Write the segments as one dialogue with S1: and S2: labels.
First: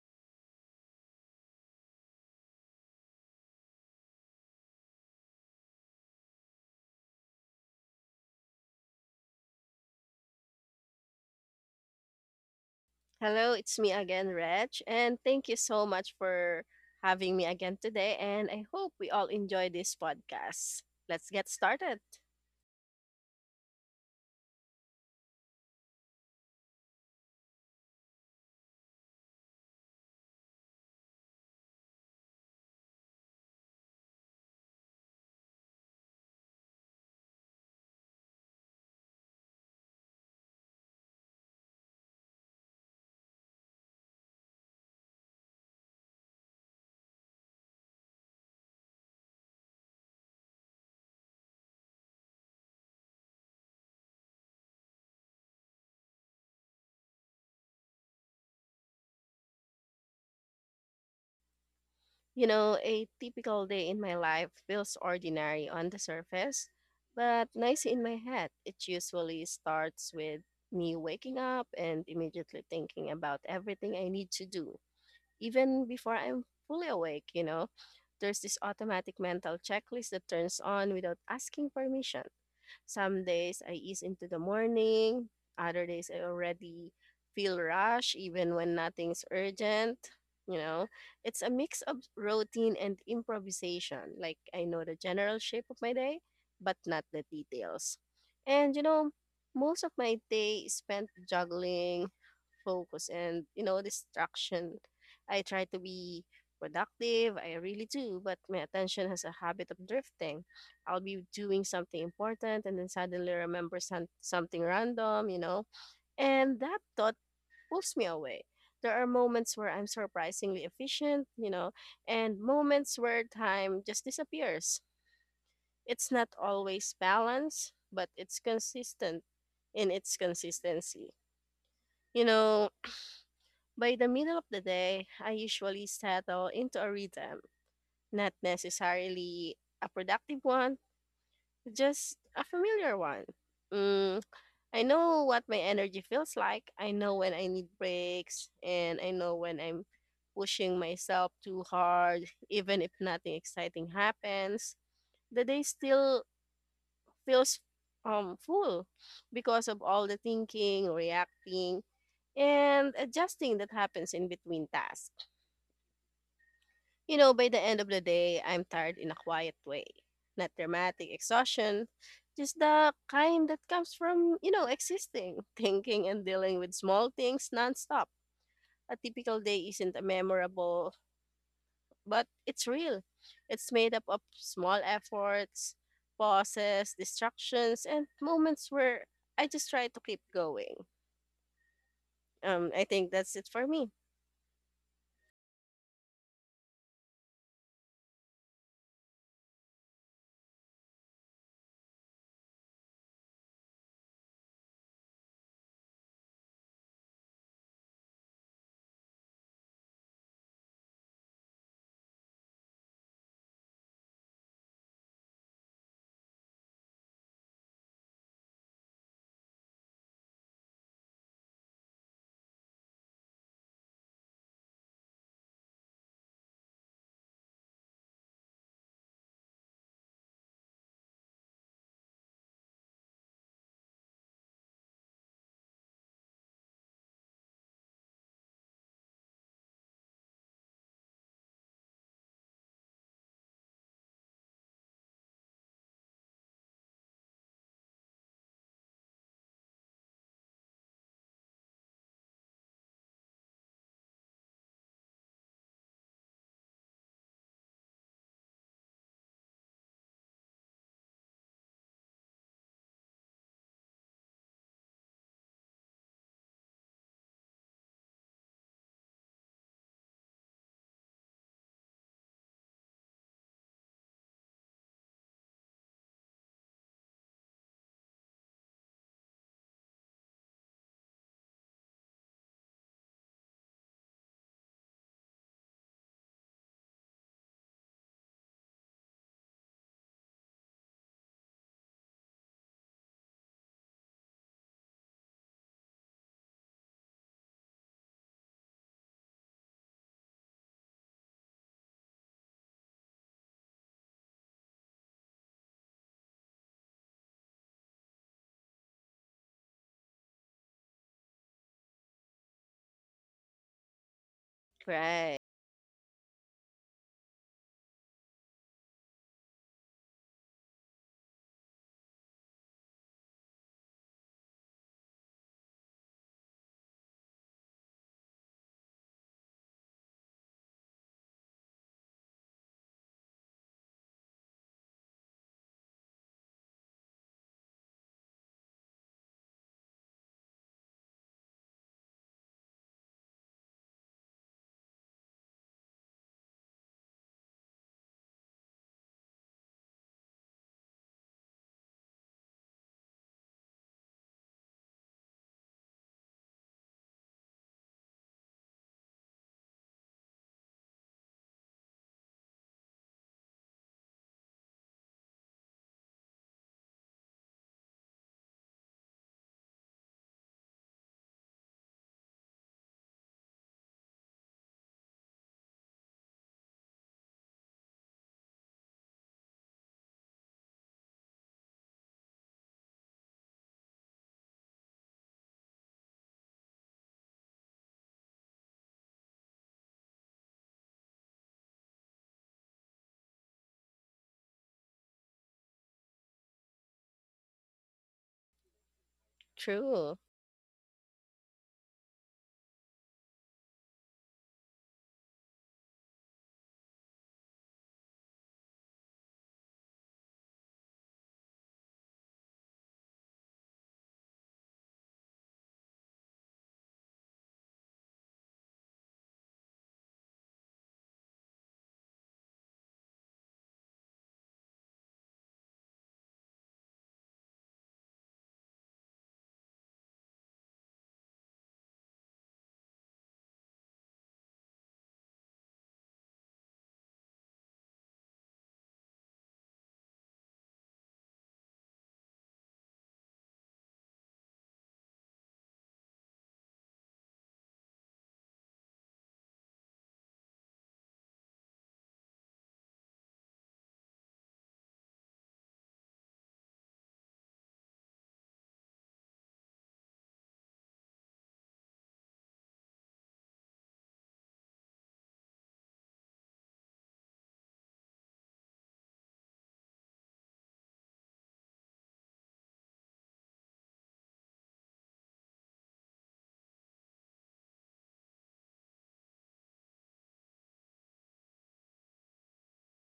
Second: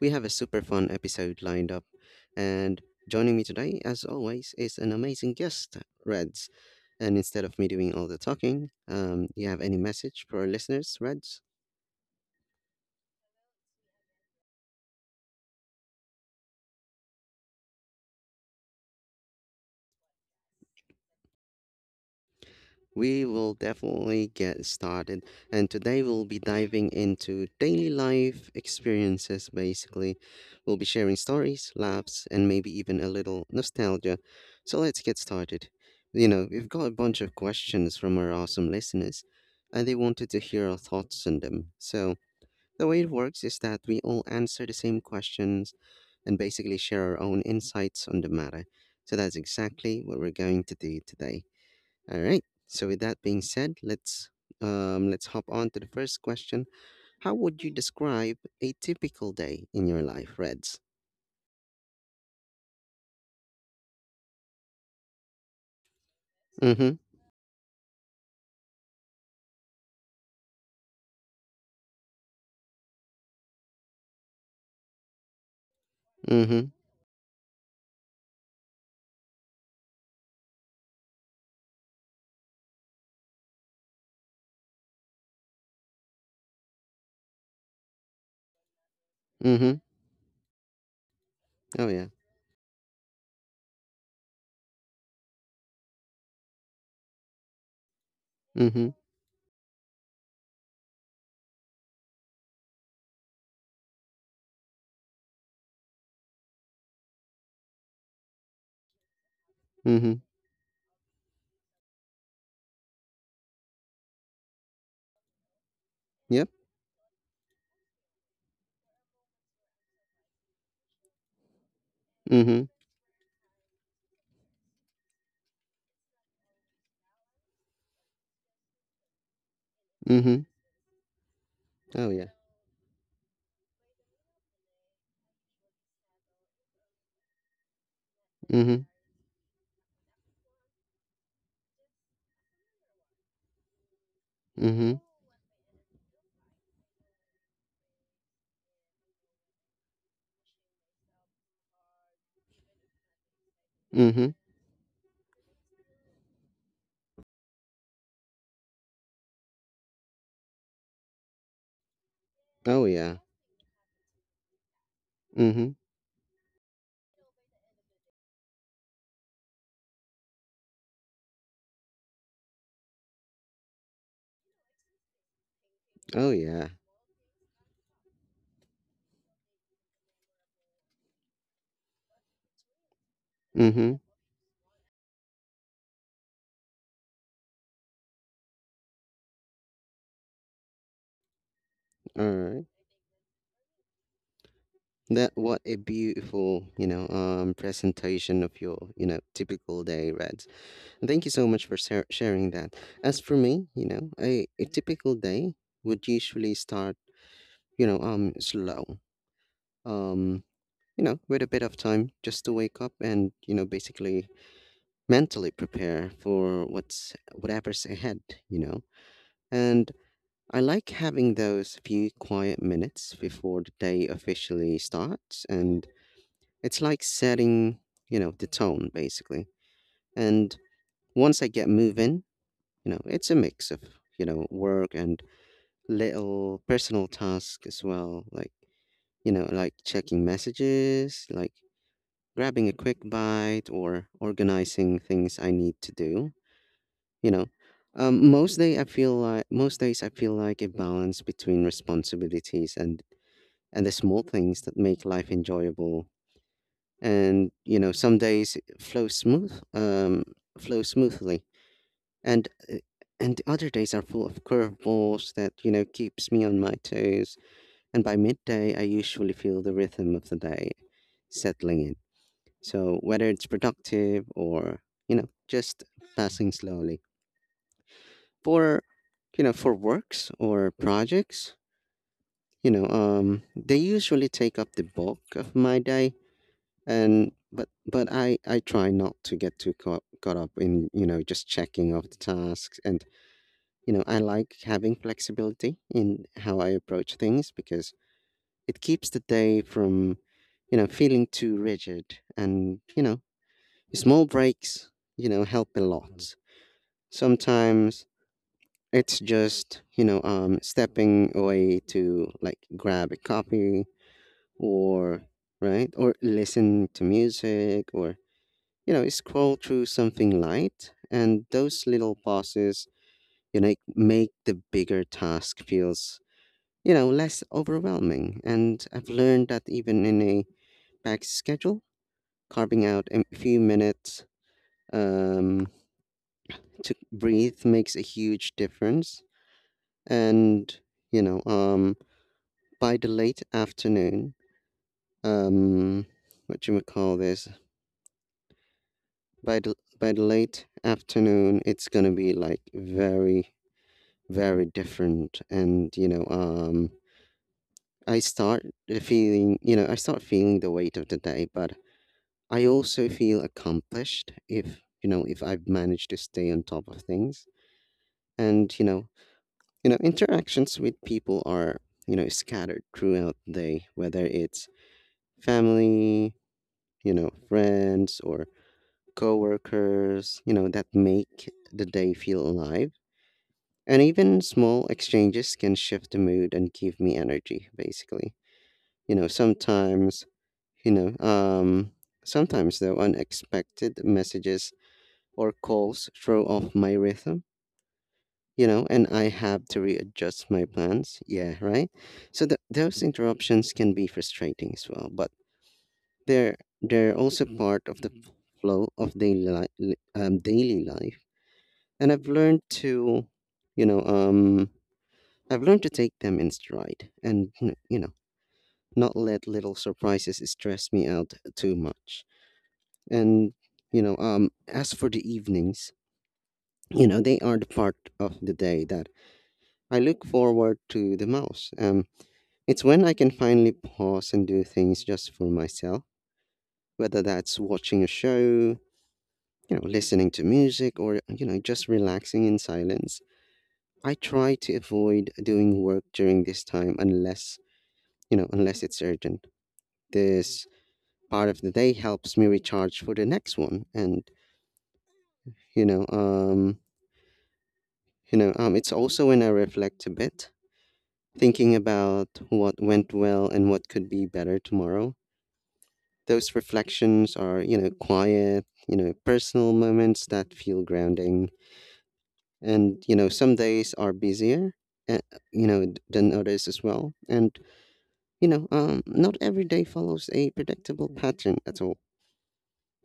S1: we have a super fun episode lined up. And joining me today, as always, is an amazing guest, Reds. And instead of me doing all the talking, you have any message for our listeners, Reds?
S2: Hello, it's me again, Reg, and thank you so much for having me again today. And I hope we all enjoy this podcast. Let's get started.
S1: We will definitely get started. And today we'll be diving into daily life experiences, basically. We'll be sharing stories, laughs, and maybe even a little nostalgia. So let's get started. We've got a bunch of questions from our awesome listeners, and they wanted to hear our thoughts on them. So the way it works is that we all answer the same questions and basically share our own insights on the matter. So that's exactly what we're going to do today. All right. So with that being said, let's hop on to the first question. How would you describe a typical day in your life, Reds?
S2: You know, a typical day in my life feels ordinary on the surface,
S1: Mm-hmm.
S2: but nice in my head. It usually starts with me waking up and immediately thinking about everything I need to do, even before I'm
S1: Mm-hmm.
S2: fully awake, you know. There's this automatic mental checklist that turns on without asking permission. Some days I ease into the morning, other days I already feel rush even when nothing's
S1: Mm-hmm.
S2: urgent. You know, it's a mix
S1: Oh
S2: of
S1: yeah.
S2: routine and improvisation. Like I know the general shape of my day, but not the details. And you
S1: Mm-hmm.
S2: know, most of my day is spent juggling focus and distraction. I try to be productive, I really do, but my attention has a habit of
S1: Mm-hmm.
S2: drifting. I'll be doing something important and then suddenly remember something random, you know,
S1: Yep.
S2: and that thought pulls me away. There are moments where I'm surprisingly efficient, you know, and
S1: Mm-hmm.
S2: moments where time just disappears. It's not always balanced, but it's consistent in its
S1: Mm-hmm.
S2: consistency.
S1: Oh
S2: You
S1: yeah.
S2: know, by the middle of the day, I usually settle into a rhythm, not
S1: Mm-hmm.
S2: necessarily a productive one, just a familiar one. Mm, I
S1: Mm-hmm.
S2: know what my energy feels like, I know when I need breaks, and I know when I'm pushing myself too hard, even if nothing exciting
S1: Mm-hmm.
S2: happens. The day still feels full because of all the thinking, reacting,
S1: Oh
S2: and
S1: yeah.
S2: adjusting that happens in between tasks.
S1: Mm-hmm.
S2: You know, by the end of the day, I'm tired in a quiet way. Not dramatic exhaustion, just the kind that comes from, you know, existing, thinking and
S1: Oh
S2: dealing
S1: yeah.
S2: with small things nonstop. A typical day isn't a memorable, but it's real. It's
S1: Mm-hmm.
S2: made up of small efforts, pauses, distractions, and moments where I just try to keep going.
S1: All right.
S2: I think that's it for me.
S1: That what a beautiful, presentation of your, typical day, Reds. Thank you so much for sharing that. As for me, a typical day would usually start, slow. Um, you know, with a bit of time just to wake up and, you know, basically mentally prepare for what's whatever's ahead, you know. And I like having those few quiet minutes before the day officially starts, and it's like setting, you know, the tone basically. And once I get moving, You know, it's a mix of, you know, work and little personal tasks as well, like, you know, like checking messages, like grabbing a quick bite or organizing things I need to do, you know. Most days I feel like a balance between responsibilities and the small things that make life enjoyable. And you know, some days it flow smoothly and uh, and the other days are full of curveballs that you know keeps me on my toes. And by midday I usually feel the rhythm of the day settling in, so whether it's productive or you know just passing slowly for for works or projects, you know they usually take up the bulk of my day. And but I try not to get too caught up in you know just checking off the tasks. And you know, I like having flexibility in how I approach things because it keeps the day from, you know, feeling too rigid. And, you know, small breaks, you know, help a lot. Sometimes it's just, stepping away to like grab a coffee or,
S2: Right.
S1: right, or listen to music or, you know, scroll through something light. And those little pauses, you know, make the bigger task feels you know, less overwhelming. And I've learned that even in a packed schedule, carving out a few minutes um, to breathe makes a huge difference. And, you know, um, by the late afternoon, um, what you would call this, by the late afternoon, it's going to be like very, very different. And, I start I start feeling the weight of the day, but I also feel accomplished if you know if I've managed to stay on top of things. And you know interactions with people are you know scattered throughout the day, whether it's family, you know, friends or coworkers, you know, that make the day feel alive. And even small exchanges can shift the mood and give me energy, basically, you know. You know um sometimes though unexpected messages or calls throw off my rhythm, you know, and I have to
S2: True.
S1: readjust my plans. Yeah, right. So those interruptions can be frustrating as well, but they're they're also part of the flow of daily life, and you know, um, I've learned to take them in stride, and you know, not let little surprises stress me out too much. And as for the evenings, you know, they are the part of the day that I look forward to the most. It's when I can finally pause and do things just for myself, whether that's watching a show, you know, listening to music, or you know, just relaxing in silence. I try to avoid doing work during this time unless you know, unless it's urgent. This part of the day helps me recharge for the next one, and you know, um, it's also when I reflect a bit, thinking about what went well and what could be better tomorrow. Those reflections are, you know, quiet, you know, personal moments that feel grounding. And, you know, some days are busier, uh, than others as well. And, not every day follows a predictable pattern at all.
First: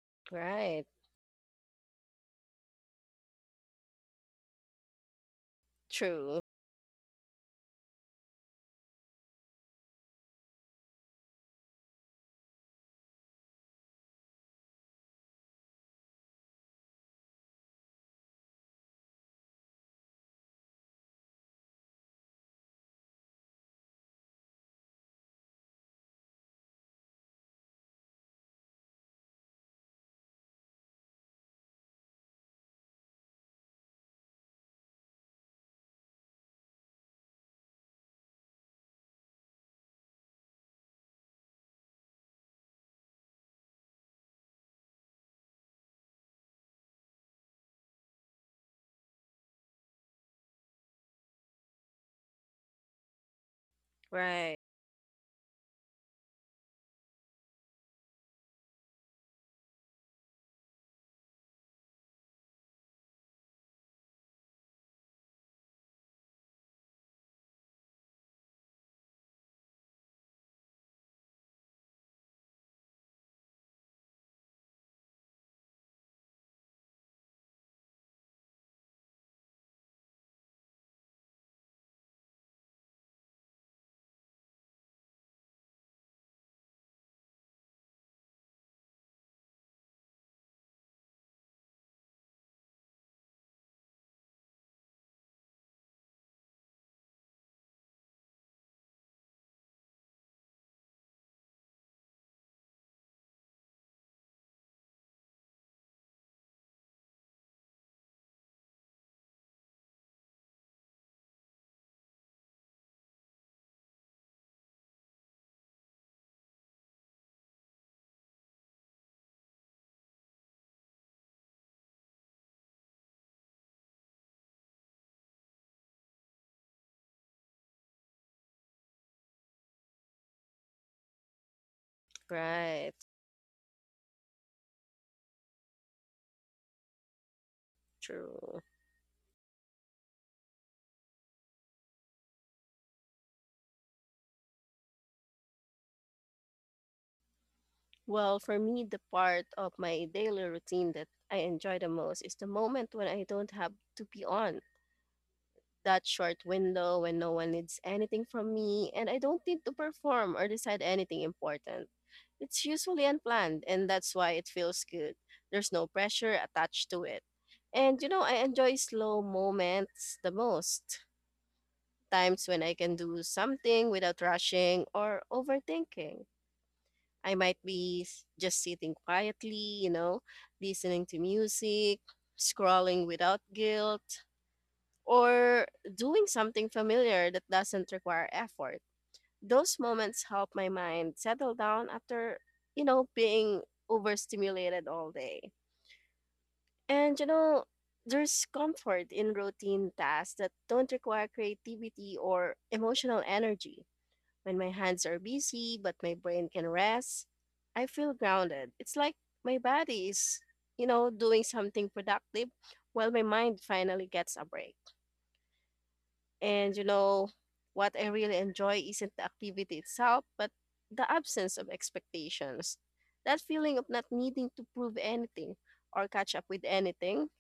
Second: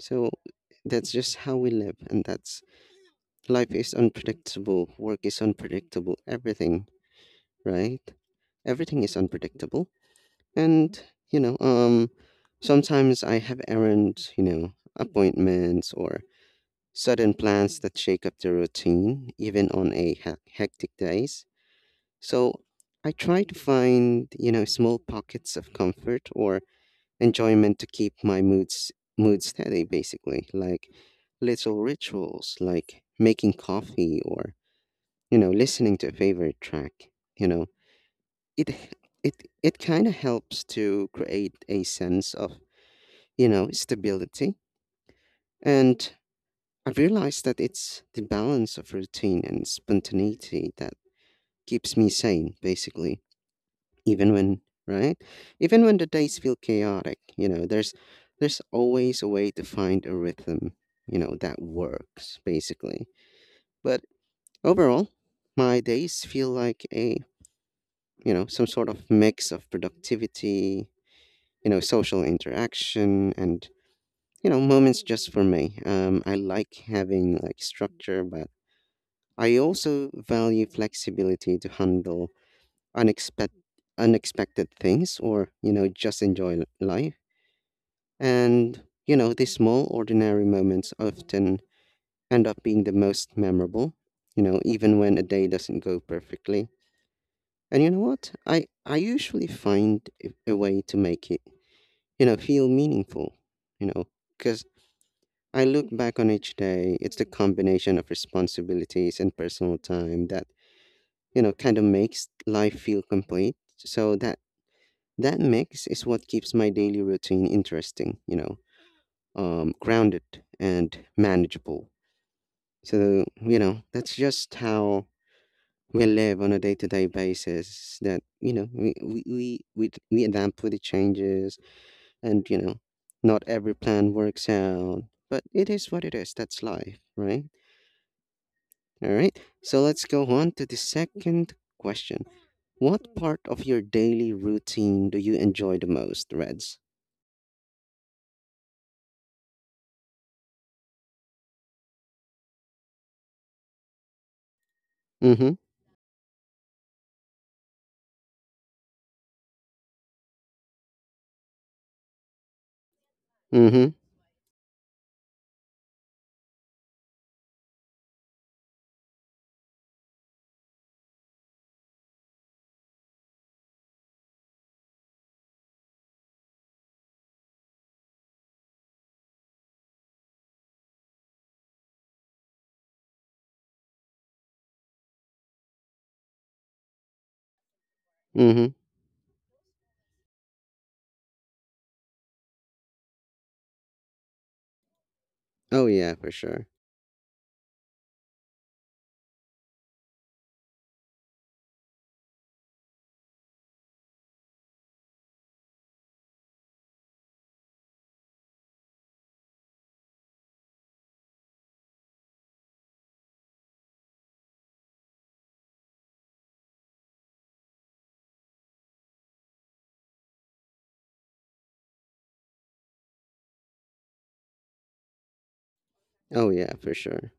S1: So
S2: Right.
S1: that's just how we live. And that's life is unpredictable, work is unpredictable,
S2: True.
S1: everything, right? Everything is unpredictable. And, you know, um, sometimes I have errands, you know, appointments or sudden plans that shake up the routine, even on a hectic days. So I try to find, you know, small pockets of comfort or enjoyment to keep my mood steady, basically, like little rituals, like making coffee or, you know, listening to a favorite track. You know, it it kind of helps to create a sense of, you know, stability. And I've realized that it's the balance of routine and spontaneity that keeps me sane, basically. Even
S2: Right.
S1: when, right? Even when the days feel chaotic, you know, there's always a way to find a rhythm, you know, that works, basically. But overall, my days feel like a, you know, some sort of mix of productivity, you know, social interaction and you know, moments just for me. I like having like structure, but I also value flexibility to handle unexpected unexpected things or you know just enjoy life. And you know these small ordinary moments often end up being the most memorable, you know, even when a day doesn't go perfectly. And you know what, I usually find a way to make it you know feel meaningful, you know, because I look back on each day, it's the combination of responsibilities and personal time that you know kind of makes life feel complete. So that mix is what keeps my daily routine interesting, you know, grounded and manageable. So you know that's just how we live on a day-to-day basis, that you know we adapt with the changes. And you know
S2: Right.
S1: not every plan works out, but it is what it is. That's life, right?
S2: True.
S1: All right. So let's go on to the second question. What part of your daily routine do you enjoy the most, Reds?
S2: Well, for me, the part of my daily routine that I enjoy the most is the moment when I don't have to be on
S1: Mm-hmm.
S2: that short window when no one needs anything from me and I don't need to perform or decide anything important. It's usually unplanned,
S1: Mm-hmm.
S2: and that's why it feels good. There's no pressure attached to it. And you know, I enjoy slow moments the most. Times when I can do something without rushing or overthinking. I might be just sitting quietly, you know, listening to music, scrolling without guilt, or doing something familiar that doesn't require
S1: Mm-hmm.
S2: effort. Those moments help my mind settle down after, you know, being overstimulated all day.
S1: Oh yeah, for sure.
S2: And, you know, there's comfort in routine tasks that don't require creativity or emotional energy when my hands are busy but my brain can rest, I feel grounded. It's like my body is, you know, doing something productive while my mind finally gets a break. And, you know, what I really enjoy isn't the activity itself, but the absence of expectations. That feeling of not needing to prove anything or catch up
S1: Oh
S2: with
S1: yeah, for
S2: anything,
S1: sure.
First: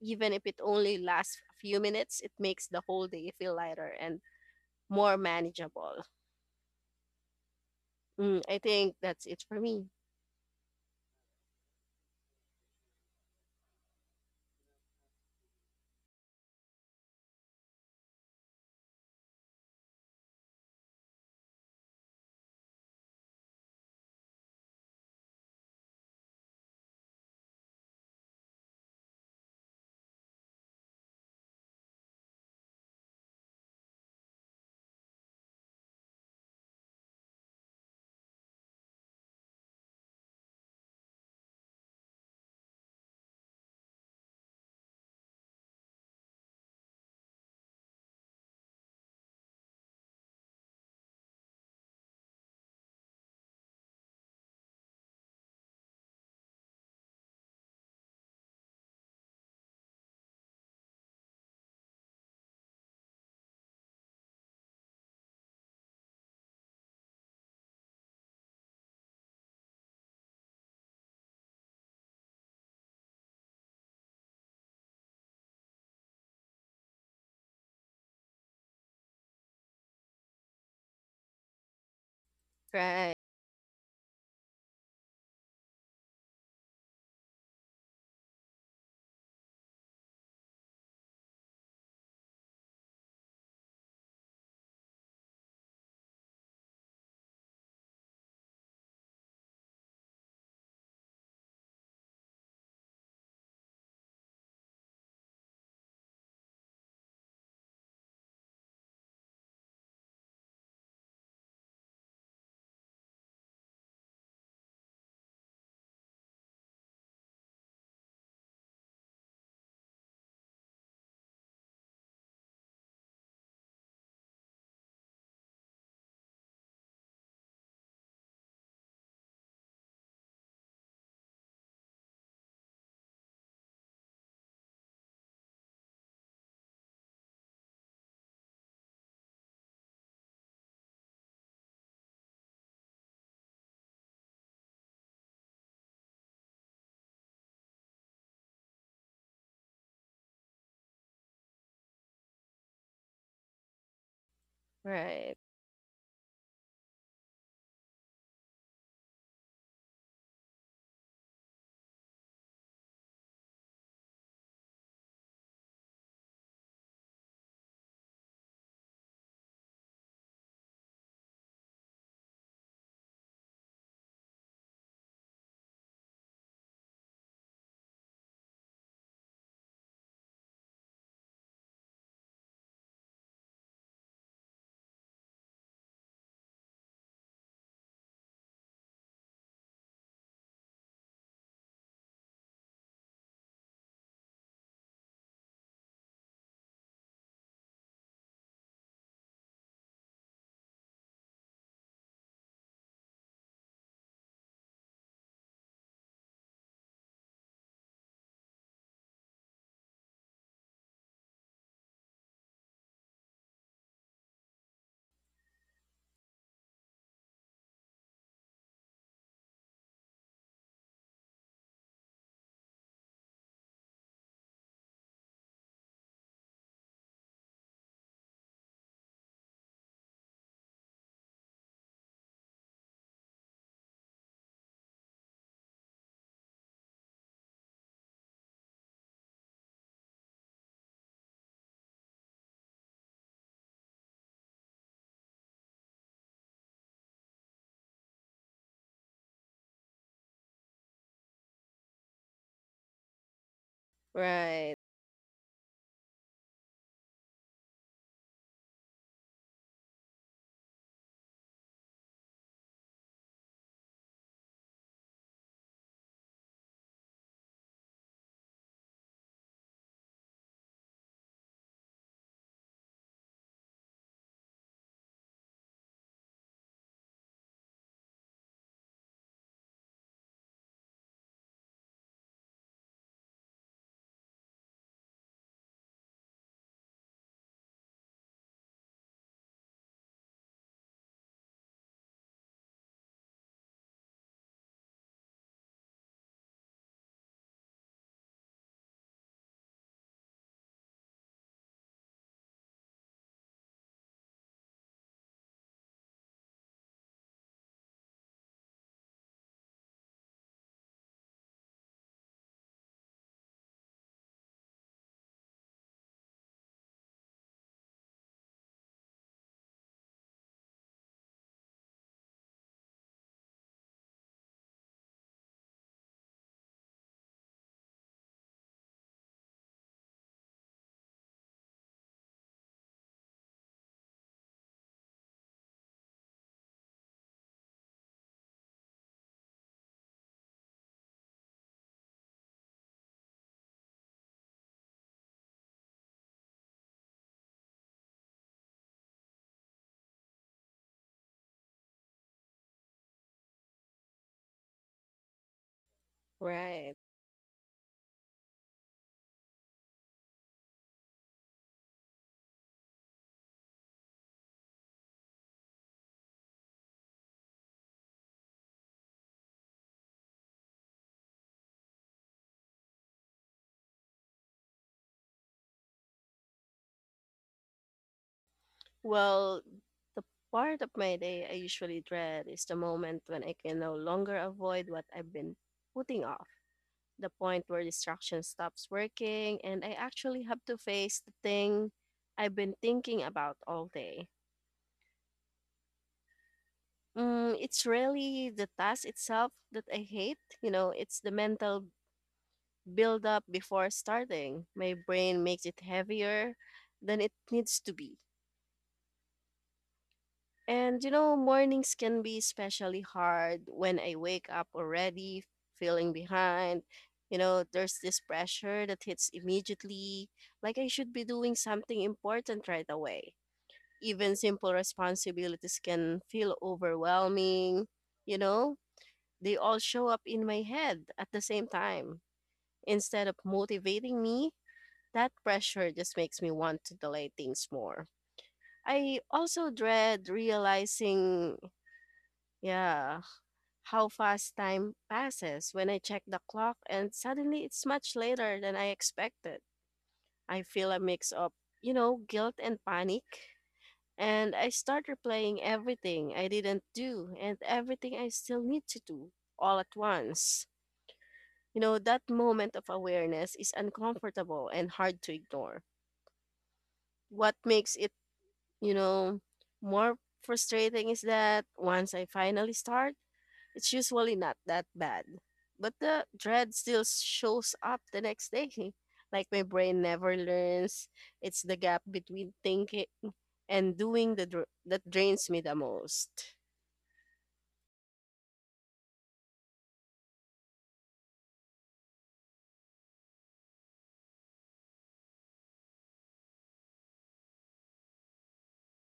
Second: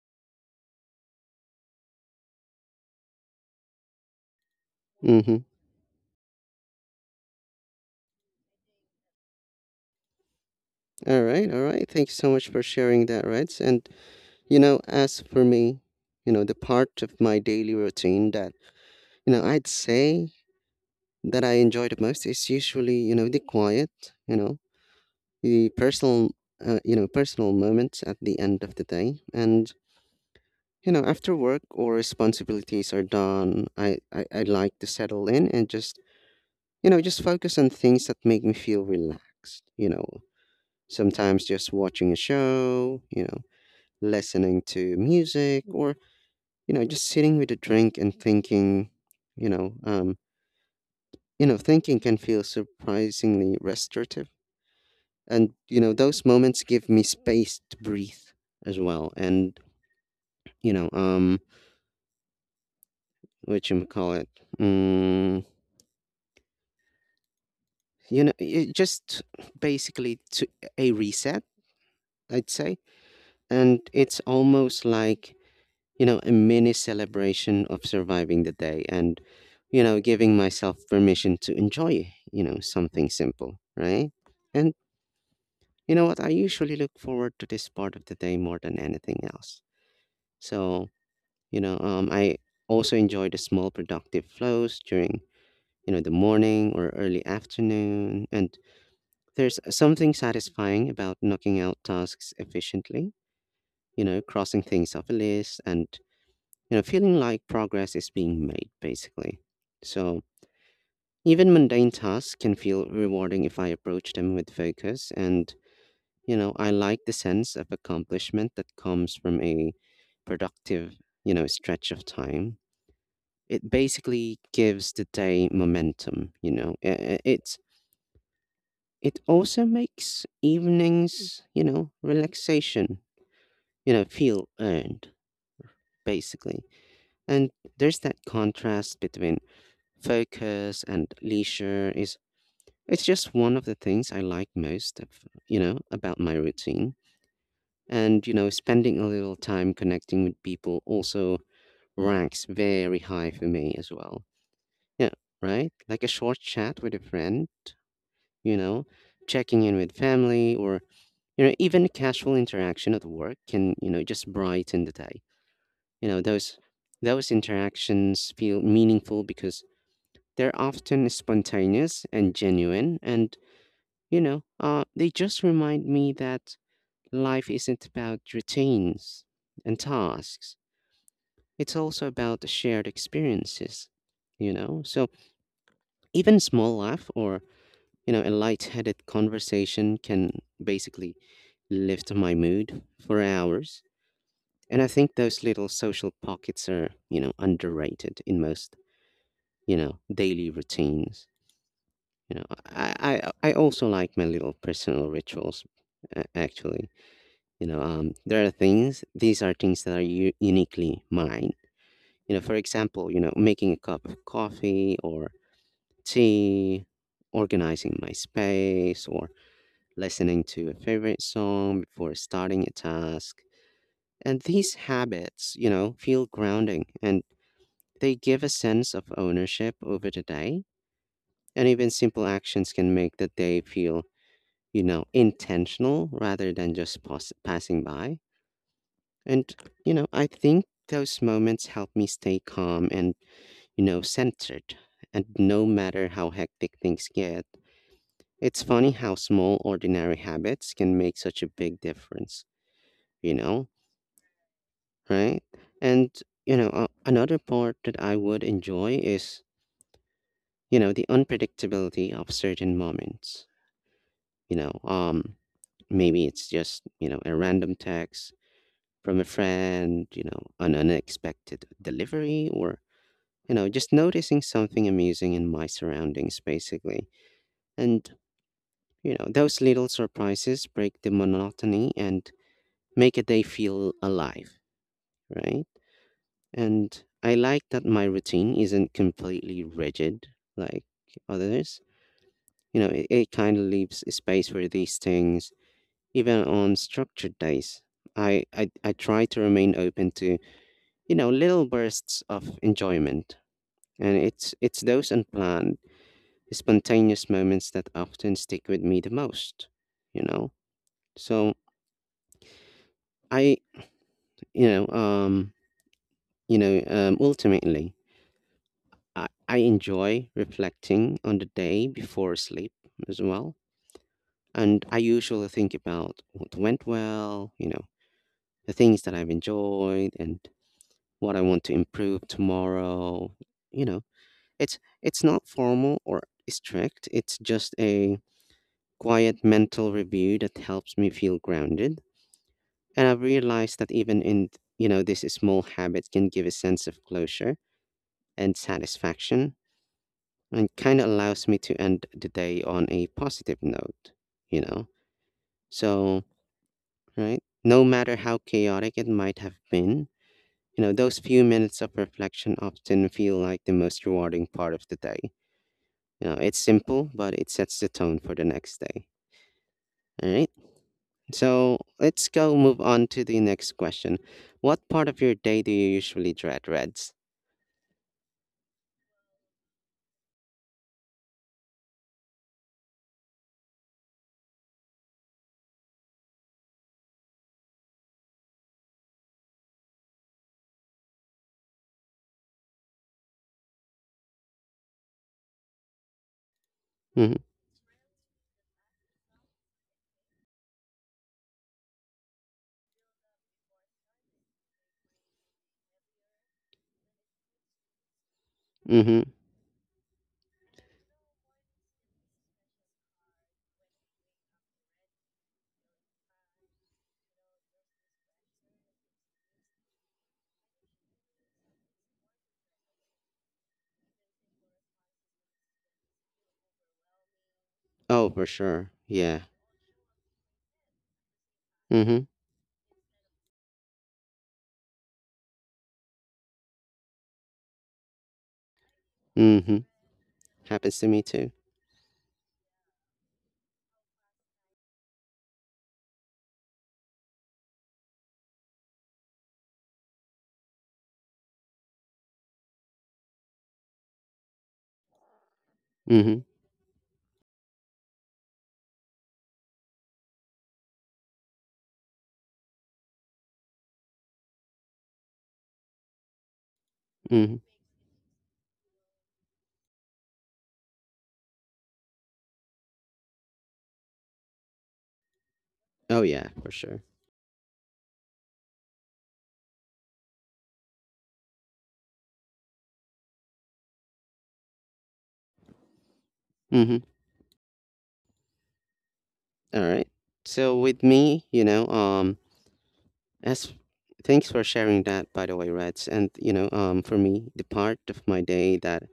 S2: even if it only lasts a few minutes, it makes the whole day feel lighter and more
S1: Mm-hmm.
S2: manageable. I think that's it for me.
S1: All right, all right. Thank you so much for sharing that, Reds. And you know, as for me, you know, the part of my daily routine that you know I'd say that I enjoy the most is usually, you know, the quiet, you know, the personal, you know, personal moments at the end of the day. And, you know, after work or responsibilities are done, I like to settle in and just, you know, just focus on things that make me feel relaxed, you know, sometimes just watching a show, you know, listening to music or, you know, just sitting with a drink and thinking, you know, um, you know, thinking can feel surprisingly restorative. And you know those moments give me space to breathe as well. And you know what you call it mm, you know it just basically to a reset, I'd say. And it's almost like you know a mini celebration of surviving the day and you know giving myself permission to enjoy you know something
S2: Right,
S1: simple, right? And you know what, I usually look forward to this part of the day more than anything else. So I also enjoy the small productive flows during, you know, the morning or early afternoon. And there's something satisfying about knocking out tasks efficiently, you know, crossing things off a list and, you know, feeling like progress is being made, basically. So even mundane tasks can feel rewarding if I approach them with focus. And, you know, I like the sense of accomplishment that comes from a productive, you know, stretch of time. It basically gives the day momentum, you know. It's it also makes evenings, you know, relaxation, you know, feel earned basically. And there's that contrast between focus and leisure is it's just one of the things I like most of, about my routine. And spending a little time connecting with people also ranks very high for me as well. Yeah,
S2: right,
S1: right? Like a short chat with a friend, you know, checking in with family or, even casual interaction at work can, just brighten the day. You know, those those interactions feel meaningful because they're often spontaneous and genuine and, they just remind me that life isn't about routines and tasks. It's also about shared experiences. You know? So even small laugh or, a light-headed conversation can basically lift my mood for hours. And I think those little social pockets are, underrated in most, daily routines. You know, I also like my little personal rituals, actually. There are things, these are things that are uniquely mine. For example, making a cup of coffee or tea, organizing my space, or listening to a favorite song before starting a task. And these habits, feel grounding and they give a sense of ownership over the day. And even simple actions can make the day feel, intentional rather than just passing by. And, I think those moments help me stay calm and, centered. And no matter how hectic things get, it's funny how small, ordinary habits can make such a big difference, you know?
S2: right,
S1: Right? And another part that I would enjoy is the unpredictability of certain moments. You know, um, Maybe it's just a random text from a friend, an unexpected delivery, or just noticing something amazing in my surroundings, basically. And those little surprises break the monotony and make a day feel alive, right? And I like that my routine isn't completely rigid like others. It kind of leaves a space for these things, even on structured days. I try to remain open to, little bursts of enjoyment. And it's those unplanned, spontaneous moments that often stick with me the most, you know? So I, you know, um, you know, ultimately, I enjoy reflecting on the day before sleep as well. And I usually think about what went well, the things that I've enjoyed and what I want to improve tomorrow. You know, it's not formal or strict. It's just a quiet mental review that helps me feel grounded. And I've realized that even in, this small habit can give a sense of closure and satisfaction and kind of allows me to end the day on a positive note, you know? So,
S2: right.
S1: right? No matter how chaotic it might have been, those few minutes of reflection often feel like the most rewarding part of the day. It's simple, but it sets the tone for the next day. All right. So let's go move on to the next question. What part of your day do you usually dread, Reds?
S2: Well, the part of my day I usually dread is the moment when I can no longer avoid what I've been putting off. The point where distraction stops working and I actually have to face the thing I've been thinking about all day.
S1: Mm-hmm.
S2: It's really the task itself that I hate. You know, it's the mental buildup before starting. My brain makes it heavier than it needs to be.
S1: Mm-hmm.
S2: And you know, mornings can be especially hard when I wake up already feeling behind. You know, there's this pressure that hits immediately, like I should be doing something important right away. Even simple responsibilities can feel overwhelming.
S1: Oh,
S2: You
S1: for
S2: know,
S1: sure. Yeah.
S2: they all show up in my head at the same time.
S1: Mm-hmm.
S2: Instead of motivating me, that pressure just makes me want to delay things more. I also
S1: Mm-hmm.
S2: dread
S1: Happens to me too.
S2: realizing yeah how fast time passes when I check the clock and suddenly it's much later than I expected. I feel a mix of, you know, guilt and panic. And I start replaying everything
S1: Mm-hmm.
S2: I didn't do and everything I still need to do all at once. You know, that moment of awareness is uncomfortable and hard to ignore. What
S1: Mm-hmm.
S2: makes it, you know, more frustrating is that once I finally start, it's usually not that bad, but
S1: Oh
S2: the
S1: yeah, for
S2: dread still
S1: sure.
S2: shows up the next day. Like my brain never learns. It's the gap between thinking and doing that drains me the most.
S1: Mm-hmm. All right. So with me, as thanks for sharing that, by the way, Reds. And for me, the part of my day that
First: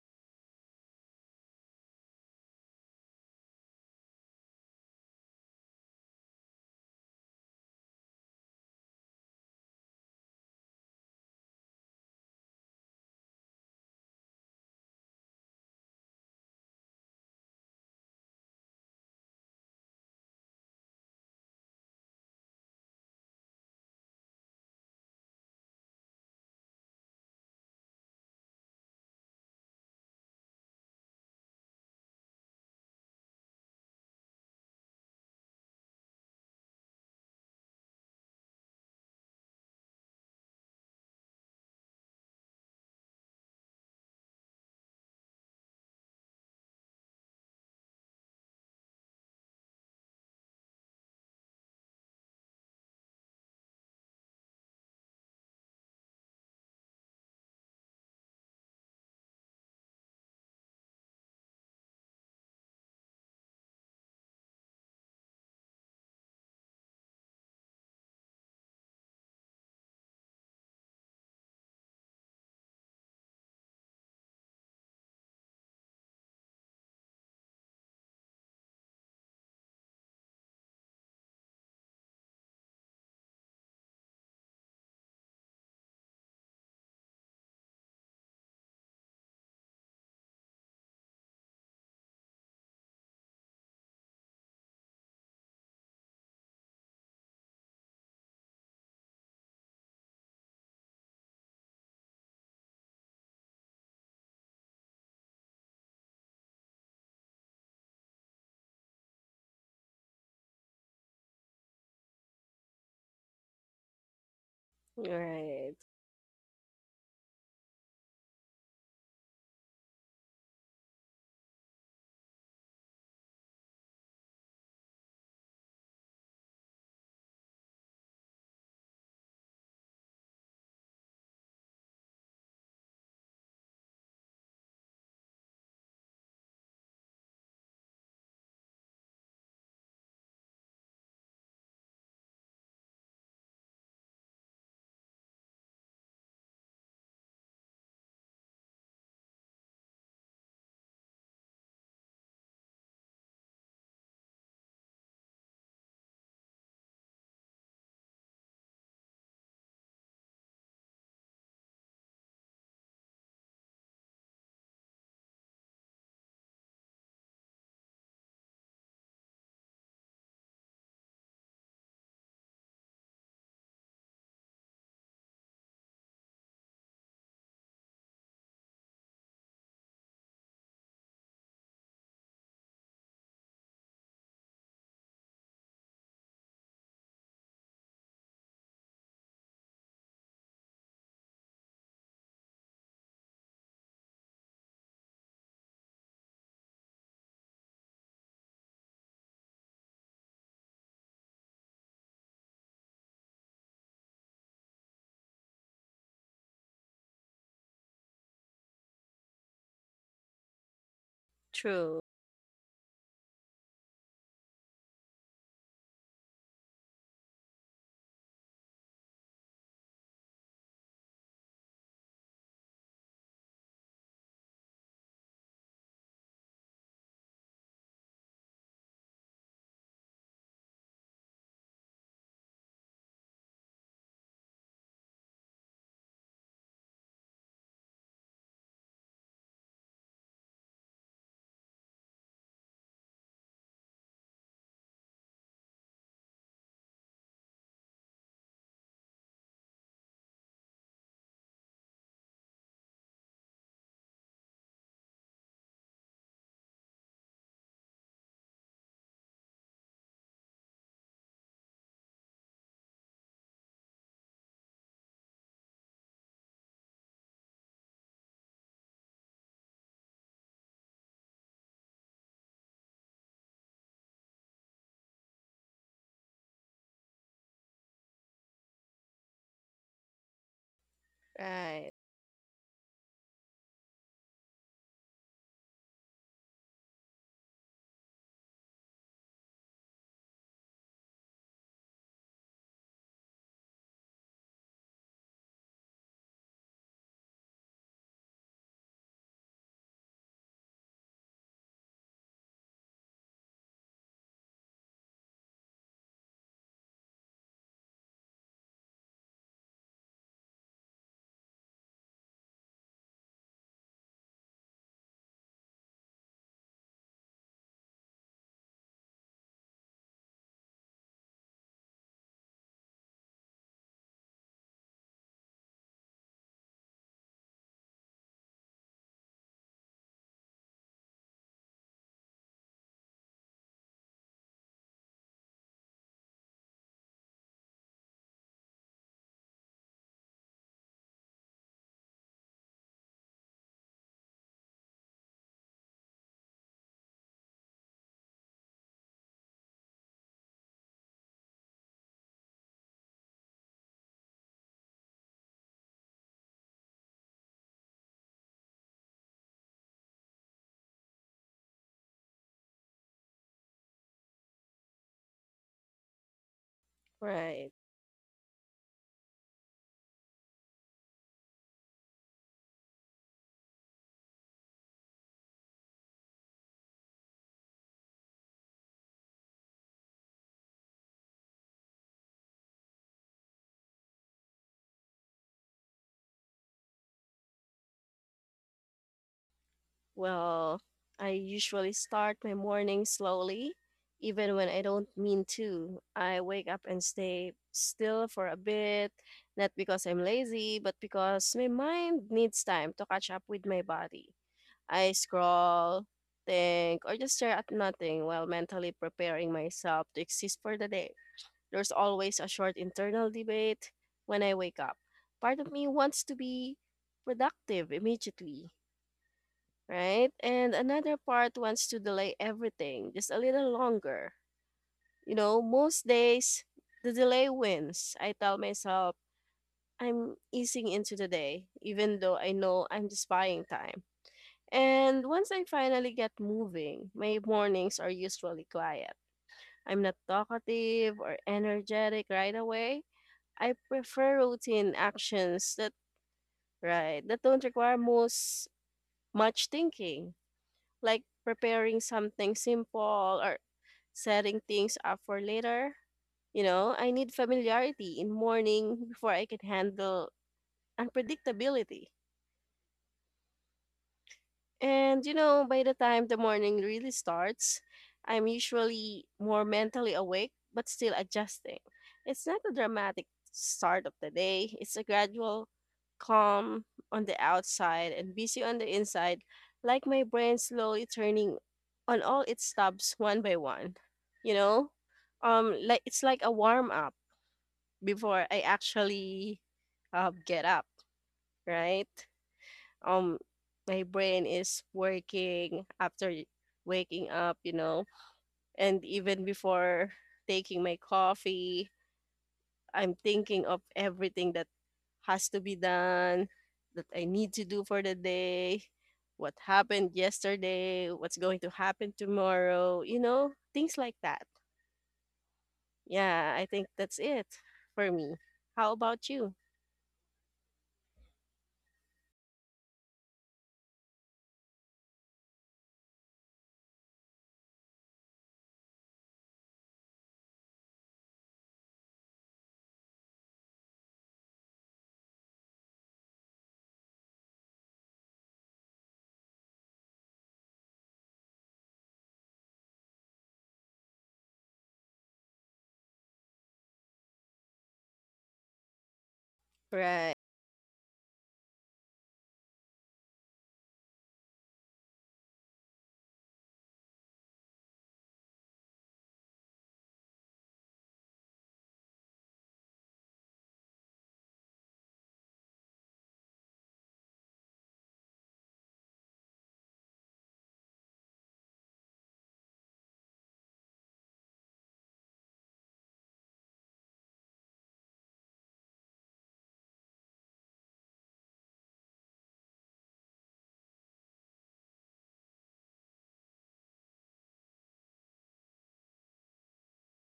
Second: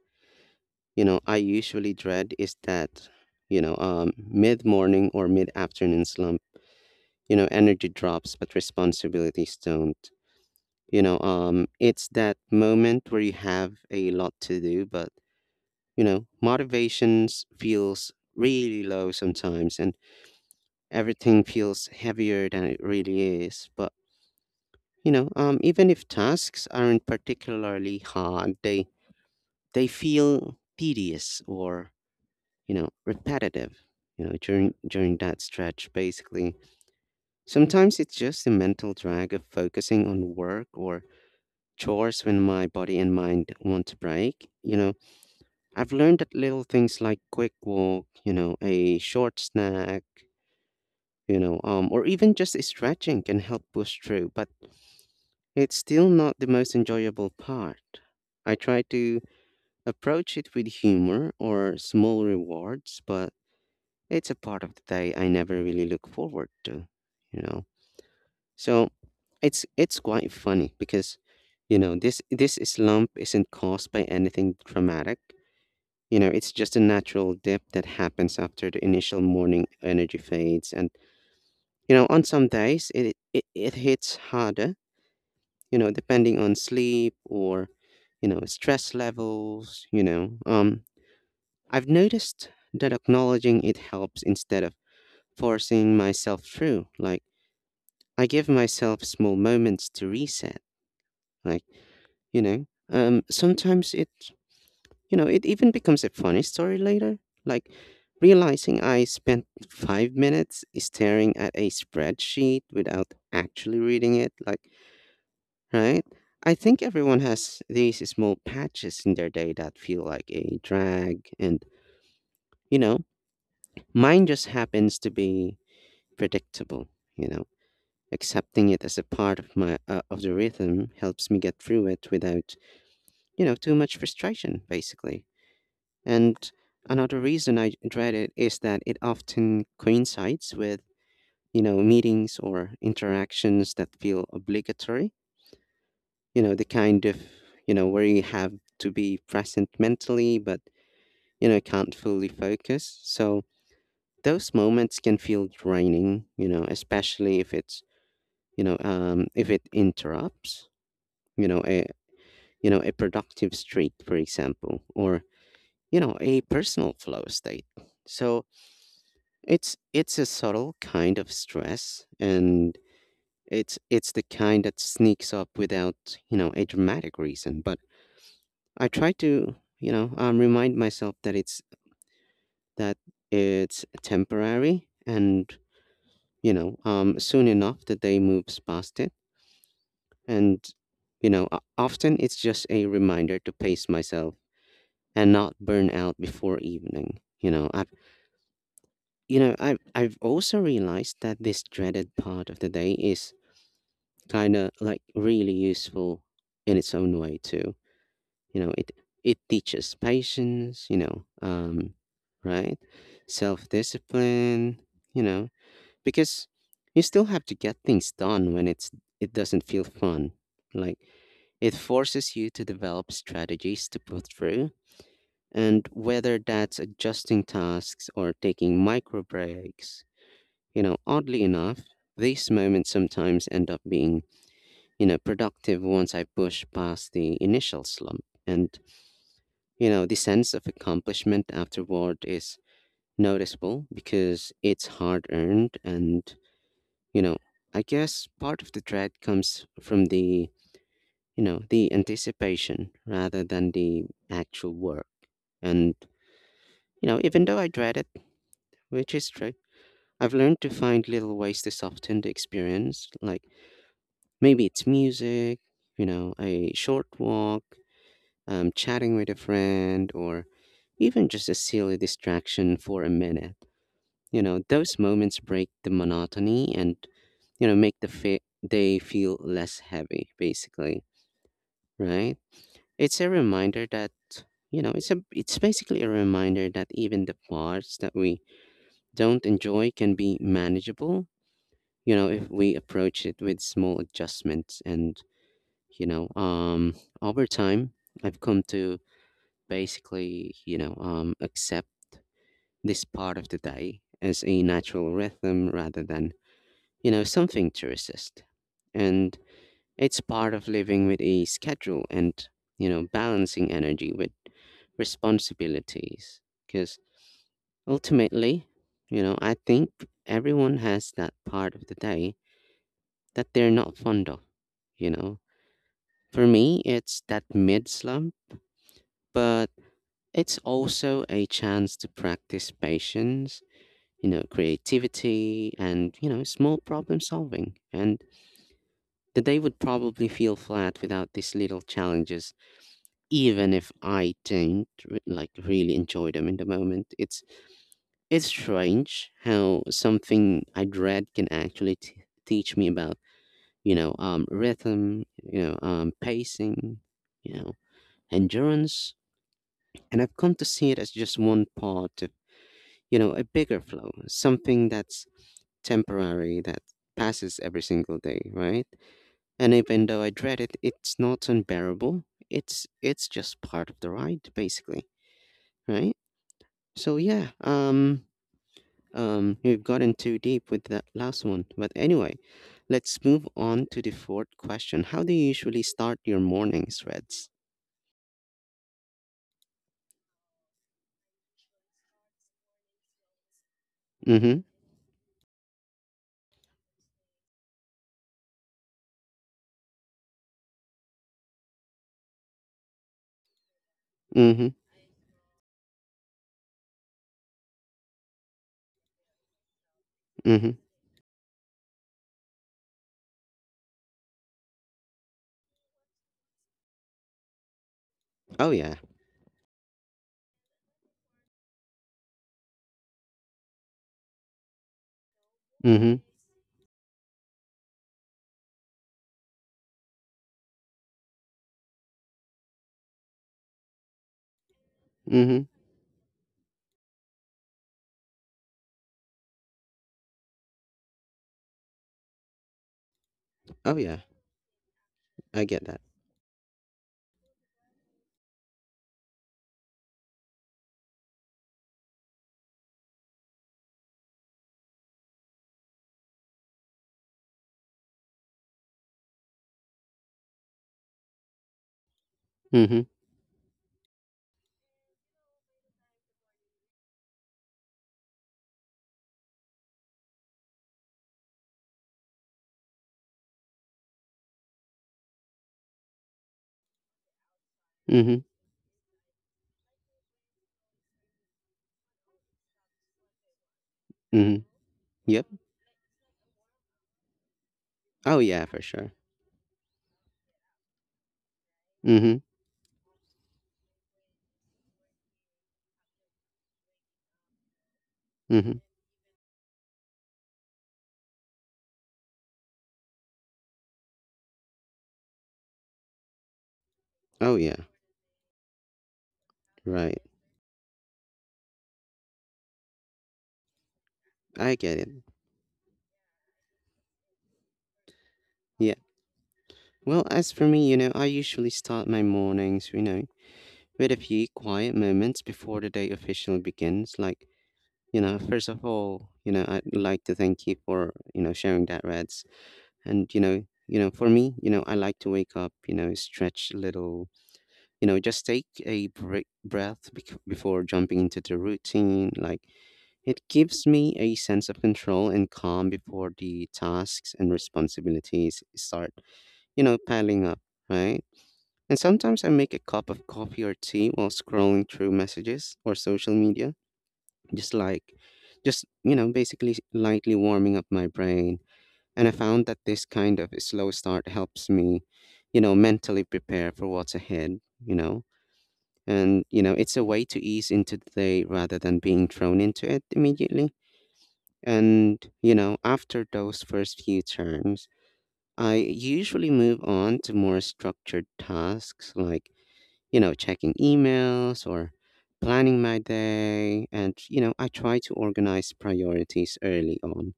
S1: I usually dread is that mid morning or mid afternoon slump. Energy drops, but responsibilities don't. It's that moment where you have a lot to do, but motivations feels really low sometimes, and everything feels heavier than it really is. But even if tasks aren't particularly hard, they feel tedious or repetitive. During that stretch, basically, sometimes it's just the mental drag of focusing on work or chores when my body and mind want to break. You know, I've learned that little things like quick walk, a short snack, or even just stretching can help push through. But it's still not the most enjoyable part. I try to approach it with humor or small rewards, but it's a part of the day I never really look forward to, you know. So it's quite funny because this slump isn't caused by anything dramatic. It's just a natural dip that happens after the initial morning energy fades and on some days it hits harder, depending on sleep or, stress levels. You know. I've noticed that acknowledging it helps instead of forcing myself through. Like, I give myself small moments to reset. Like, you know, sometimes it, it even becomes a funny story later. Like, realizing I spent 5 minutes staring at a spreadsheet without actually reading it. Like,
S2: Right.
S1: right? I think everyone has these small patches in their day that feel like a drag. And, you know, mine just happens to be predictable, you know. Accepting it as a part of my of the rhythm helps me get through it without, too much frustration, basically. And another reason I dread it is that it often coincides with, meetings or interactions that feel obligatory, the kind of where you have to be present mentally but can't fully focus. So those moments can feel draining, especially if it's if it interrupts a a productive streak for example or a personal flow state. So it's a subtle kind of stress, and it's the kind that sneaks up without a dramatic reason. But I try to, remind myself that that it's temporary, and soon enough the day moves past it, and often it's just a reminder to pace myself and not burn out before evening. I've also realized that this dreaded part of the day is kind of like really useful in its own way too. you know it it teaches patience,
S2: True.
S1: right, self discipline, you know because you still have to get things done when it doesn't feel fun. Like it forces you to develop strategies to put through, and whether that's adjusting tasks or taking micro breaks, oddly enough these moments sometimes end up being productive once I push past the initial slump. And the sense of accomplishment afterward is noticeable because it's hard earned. And, you know, I guess part of the dread comes from the, the anticipation rather than the actual work. And, even though I dread it, which is true, I've learned to find little ways to soften the experience. Like maybe it's music, a short walk, chatting with a friend, or even just a silly distraction for a minute. Those moments break the monotony and, make the day feel less heavy, basically,
S2: Right.
S1: right? It's a reminder that, it's basically a reminder that even the parts that we don't enjoy can be manageable, if we approach it with small adjustments. And, you know, um over time, I've come to basically accept this part of the day as a natural rhythm rather than, something to resist. And it's part of living with a schedule and, balancing energy with responsibilities. Because ultimately, I think everyone has that part of the day that they're not fond of, you know. For me, it's that mid slump, but it's also a chance to practice patience, creativity and, small problem solving. And the day would probably feel flat without these little challenges, even if I didn't really enjoy them in the moment. It's strange how something I dread can actually teach me about, rhythm, pacing, you know endurance, and I've come to see it as just one part of, a bigger flow, something that's temporary, that passes
S2: Right.
S1: every single day, right? And even though I dread it, it's not unbearable. It's just part of the ride, basically, right? So yeah, we've gotten too deep with that last one, but anyway, let's move on to the fourth question. How do you usually start your mornings, Reds?
S2: Well, I usually start my morning slowly, even
S1: Mm-hmm.
S2: when I don't mean to. I wake up and stay still for a bit, not because I'm lazy, but because my mind needs time to catch up with my body.
S1: Mm-hmm.
S2: I scroll, think, or just stare at nothing while mentally preparing myself to exist
S1: Mm-hmm.
S2: for the day. There's always a short internal debate when I wake up. Part of me wants to be productive immediately,
S1: Oh yeah.
S2: right? And another part wants to delay everything just a little longer. You know, most
S1: Mm-hmm.
S2: days the delay wins. I tell myself I'm easing into the day, even though I know I'm just buying time. And once
S1: Mm-hmm.
S2: I finally get moving, my mornings are usually quiet. I'm not talkative or energetic right away. I
S1: Oh yeah.
S2: prefer routine
S1: I
S2: actions
S1: get
S2: that
S1: that.
S2: right that don't require most much thinking, like preparing something simple or setting things up for later. You know, I need familiarity in morning before I can handle unpredictability.
S1: Mm-hmm.
S2: And you know, by the time the morning really starts, I'm usually more mentally awake but still adjusting. It's not a dramatic start of the day, it's a gradual calm on the outside and
S1: Mm-hmm.
S2: busy on the inside, like my brain slowly turning on all its tabs one by one. You
S1: Mm-hmm.
S2: know?
S1: Yep.
S2: Like it's like a warm up
S1: Oh
S2: before I
S1: yeah, for sure.
S2: actually get up, right?
S1: Mm-hmm.
S2: um my brain is working after waking up, you know,
S1: Mm-hmm.
S2: and even before taking my coffee, I'm thinking of everything that has to be done, that I need
S1: Oh
S2: to
S1: yeah.
S2: do for the day, what happened
S1: Right.
S2: yesterday, what's going to happen tomorrow, you know, things like that.
S1: I get it.
S2: Yeah, I think that's it for me. How about you?
S1: Well, as for me, I usually start my mornings, with a few quiet moments before the day officially begins. Like, first of all, I'd like to thank you for, sharing that, Reds. And, you know, for me, you know, I like to wake up, stretch a little, just take a break, breath before jumping into the routine. Like, it gives me a sense of control and calm before the tasks and responsibilities start,
S2: Right.
S1: piling up, right? And sometimes I make a cup of coffee or tea while scrolling through messages or social media, just like, just, you know, basically lightly warming up my brain. And I found that this kind of slow start helps me, mentally prepare for what's ahead, you know. And, it's a way to ease into the day rather than being thrown into it immediately. And, after those first few terms, I usually move on to more structured tasks like checking emails or planning my day. And, I try to organize priorities early on.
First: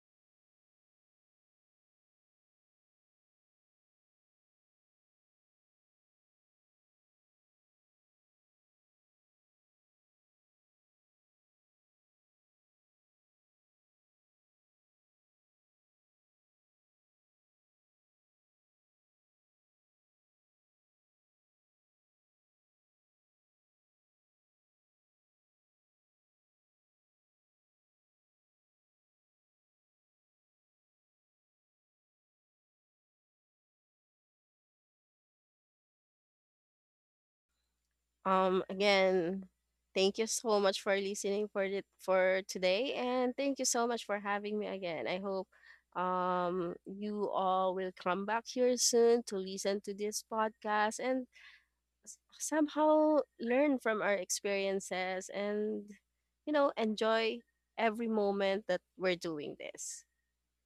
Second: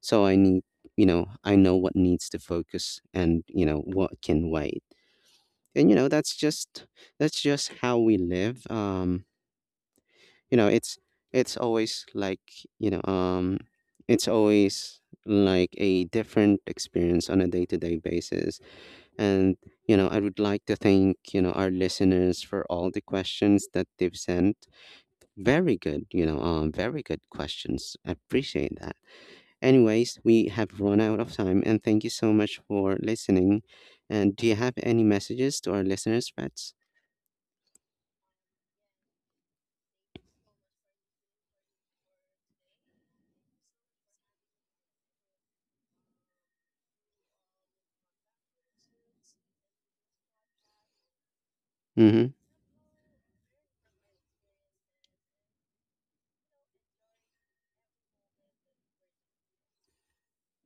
S1: So I need, I know what needs to focus and, what can wait. And, that's just how we live. You know, it's always like, you know, It's always like a different experience on a day to day basis, and, I would like to thank, our listeners for all the questions that they've sent. Very good, very good questions. I appreciate that. Anyways, we have run out of time and thank you so much for listening. And do you have any messages to our listeners, Reds?
S2: Again, thank you so much for listening for it for today, and thank you so much for having me again. I hope you all will come back here soon to listen to this podcast and
S1: Mm-hmm.
S2: somehow learn from our experiences and you know enjoy every moment that we're doing this.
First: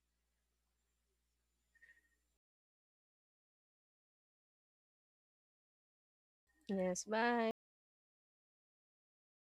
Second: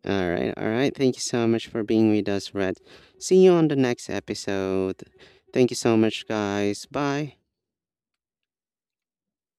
S1: All right, all right. Thank you so much for being with us, Red. See you on the next episode. Thank you so much, guys.
S2: Yes,
S1: Bye.
S2: bye.